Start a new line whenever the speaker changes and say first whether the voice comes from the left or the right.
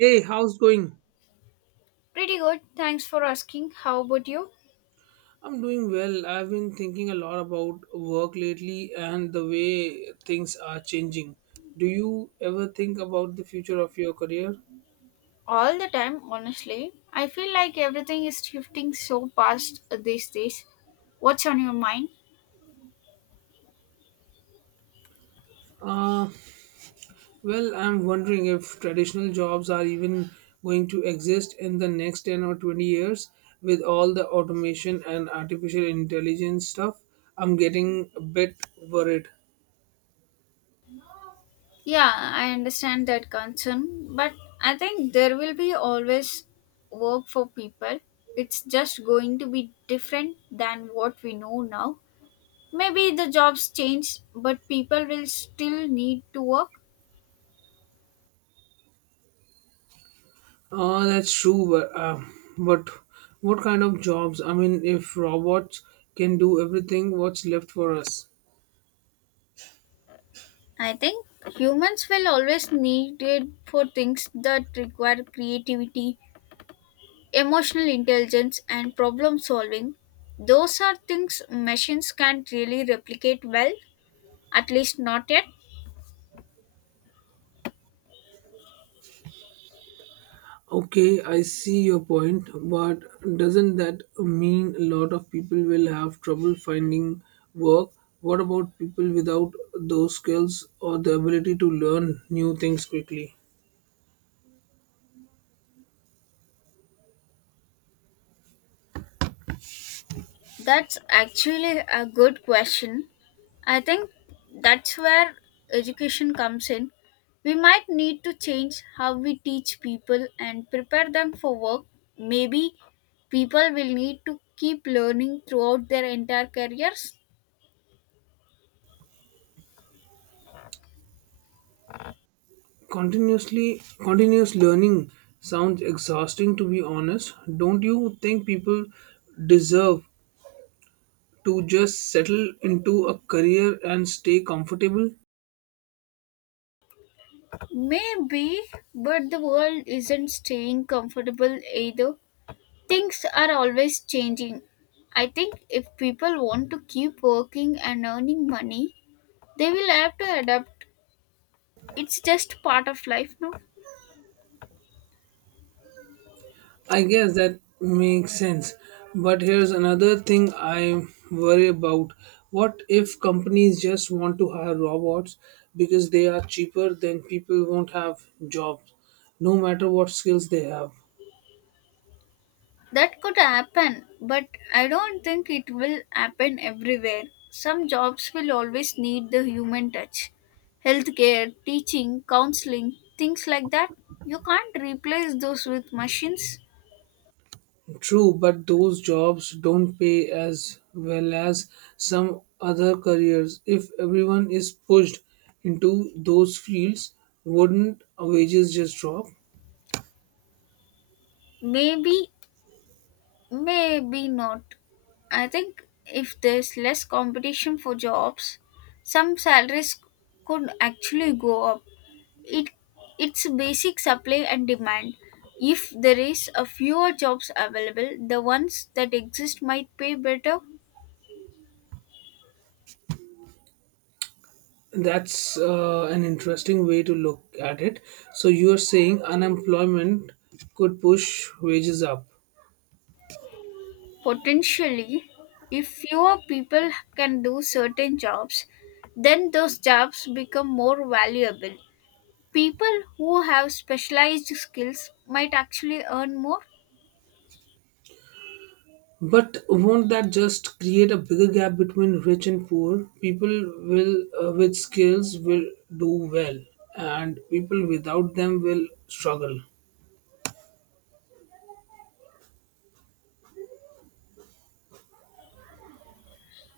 right: Hey, how's going?
left: Pretty good. Thanks for asking. How about you?
right: I'm doing well. I've been thinking a lot about work lately and the way things are changing. Do you ever think about the future of your career?
left: All the time, honestly. I feel like everything is shifting so fast these days. What's on your mind?
right: Uh, well, I'm wondering if traditional jobs are even going to exist in the next 10 or 20 years with all the automation and artificial intelligence stuff. I'm getting a bit worried.
left: Yeah, I understand that concern, but I think there will be always work for people. It's just going to be different than what we know now. Maybe the jobs change, but people will still need to work.
right: Oh, that's true. But what kind of jobs? I mean, if robots can do everything, what's left for us?
left: I think humans will always need it for things that require creativity, emotional intelligence, and problem solving. Those are things machines can't really replicate well, at least not yet.
right: Okay, I see your point, but doesn't that mean a lot of people will have trouble finding work? What about people without those skills or the ability to learn new things quickly?
left: That's actually a good question. I think that's where education comes in. We might need to change how we teach people and prepare them for work. Maybe people will need to keep learning throughout their entire careers.
right: Continuously, continuous learning sounds exhausting to be honest. Don't you think people deserve to just settle into a career and stay comfortable?
left: Maybe, but the world isn't staying comfortable either. Things are always changing. I think if people want to keep working and earning money, they will have to adapt. It's just part of life now.
right: I guess that makes sense. But here's another thing I worry about. What if companies just want to hire robots because they are cheaper, then people won't have jobs, no matter what skills they have?
left: That could happen, but I don't think it will happen everywhere. Some jobs will always need the human touch. Healthcare, teaching, counseling, things like that. You can't replace those with machines.
right: True, but those jobs don't pay as well as some other careers. If everyone is pushed into those fields, wouldn't wages just drop?
left: Maybe. Maybe not. I think if there's less competition for jobs, some salaries could actually go up. It it's basic supply and demand. If there is a fewer jobs available, the ones that exist might pay better,
right: That's an interesting way to look at it. So you are saying unemployment could push wages up.
left: potentially. If fewer people can do certain jobs, then those jobs become more valuable. People who have specialized skills might actually earn more.
right: But won't that just create a bigger gap between rich and poor? People will with skills will do well and people without them will struggle.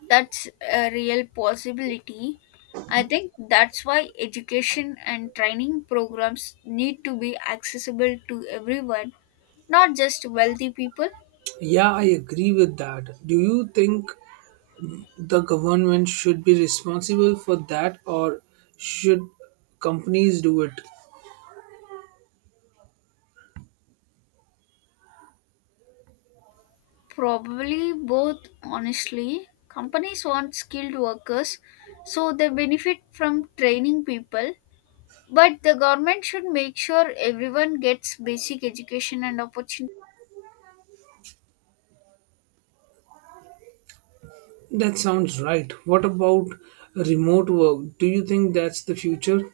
left: That's a real possibility. I think that's why education and training programs need to be accessible to everyone, not just wealthy people.
right: Yeah, I agree with that. Do you think the government should be responsible for that or should companies do it?
left: Probably both, honestly. Companies want skilled workers, so they benefit from training people. But the government should make sure everyone gets basic education and opportunities.
right: That sounds right. What about remote work? Do you think that's the future?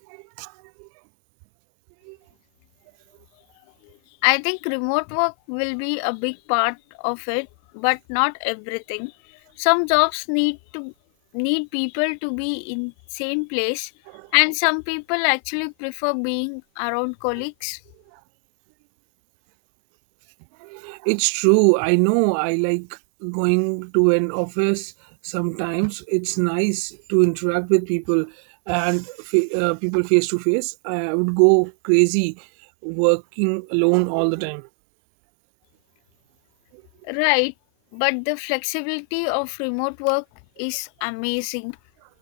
left: I think remote work will be a big part of it, but not everything. Some jobs need people to be in same place, and some people actually prefer being around colleagues.
right: It's true. I know I like going to an office sometimes. It's nice to interact with people and people face to face. I would go crazy working alone all the time.
left: Right, but the flexibility of remote work is amazing.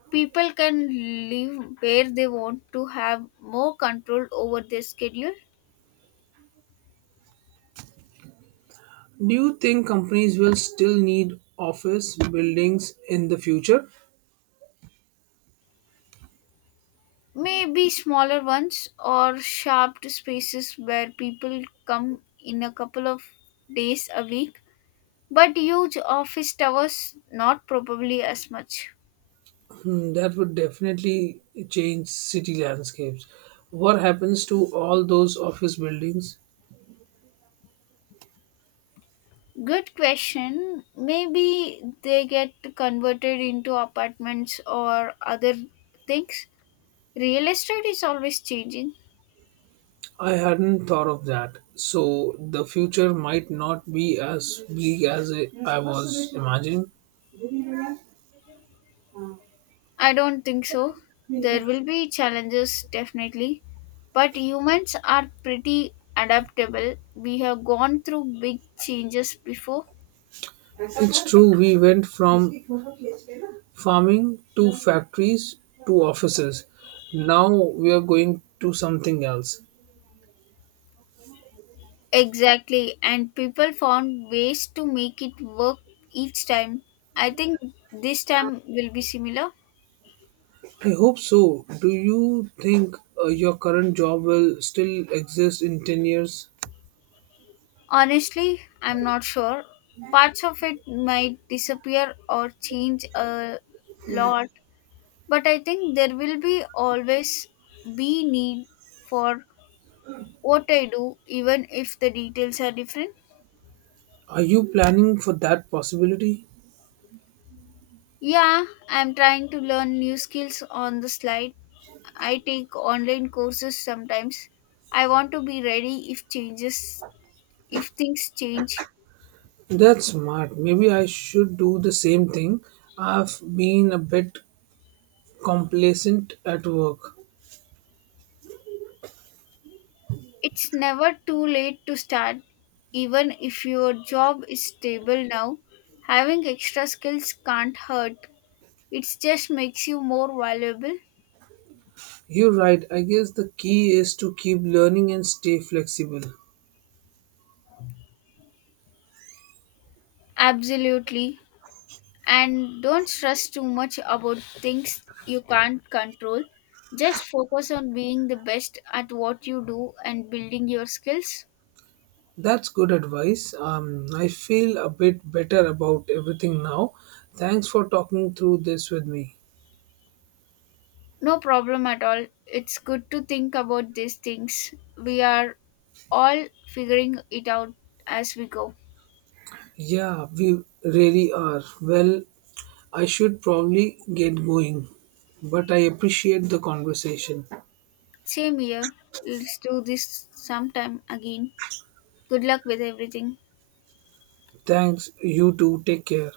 left: People can live where they want to have more control over their schedule.
right: Do you think companies will still need office buildings in the future?
left: Maybe smaller ones or sharp spaces where people come in a couple of days a week, but huge office towers, not probably as much.
right: Hmm, that would definitely change city landscapes. What happens to all those office buildings?
left: Good question. Maybe they get converted into apartments or other things. Real estate is always changing.
right: I hadn't thought of that. So the future might not be as bleak as I was imagining.
left: I don't think so. There will be challenges, definitely. But humans are pretty adaptable. We have gone through big changes before.
right: It's true, we went from farming to factories to offices. Now we are going to something else.
left: Exactly. And people found ways to make it work each time. I think this time will be similar.
right: I hope so. Do you think your current job will still exist in 10 years?
left: Honestly, I'm not sure. Parts of it might disappear or change a lot. But I think there will be always be need for what I do, even if the details are different.
right: Are you planning for that possibility?
left: Yeah, I'm trying to learn new skills on the slide. I take online courses sometimes. I want to be ready if changes if things change.
right: That's smart. Maybe I should do the same thing. I've been a bit complacent at work.
left: It's never too late to start. Even if your job is stable now, having extra skills can't hurt. It just makes you more valuable.
right: You're right. I guess the key is to keep learning and stay flexible.
left: Absolutely. And don't stress too much about things you can't control. Just focus on being the best at what you do and building your skills.
right: That's good advice. I feel a bit better about everything now. Thanks for talking through this with me.
left: No problem at all. It's good to think about these things. We are all figuring it out as we go.
right: Yeah, we really are. Well, I should probably get going, but I appreciate the conversation.
left: Same here. Let's do this sometime again. Good luck with everything.
right: Thanks, you too. Take care.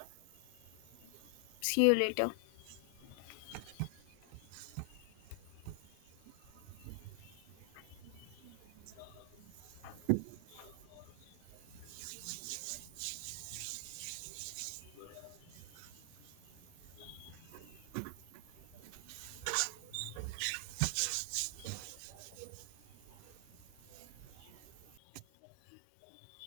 left: See you later.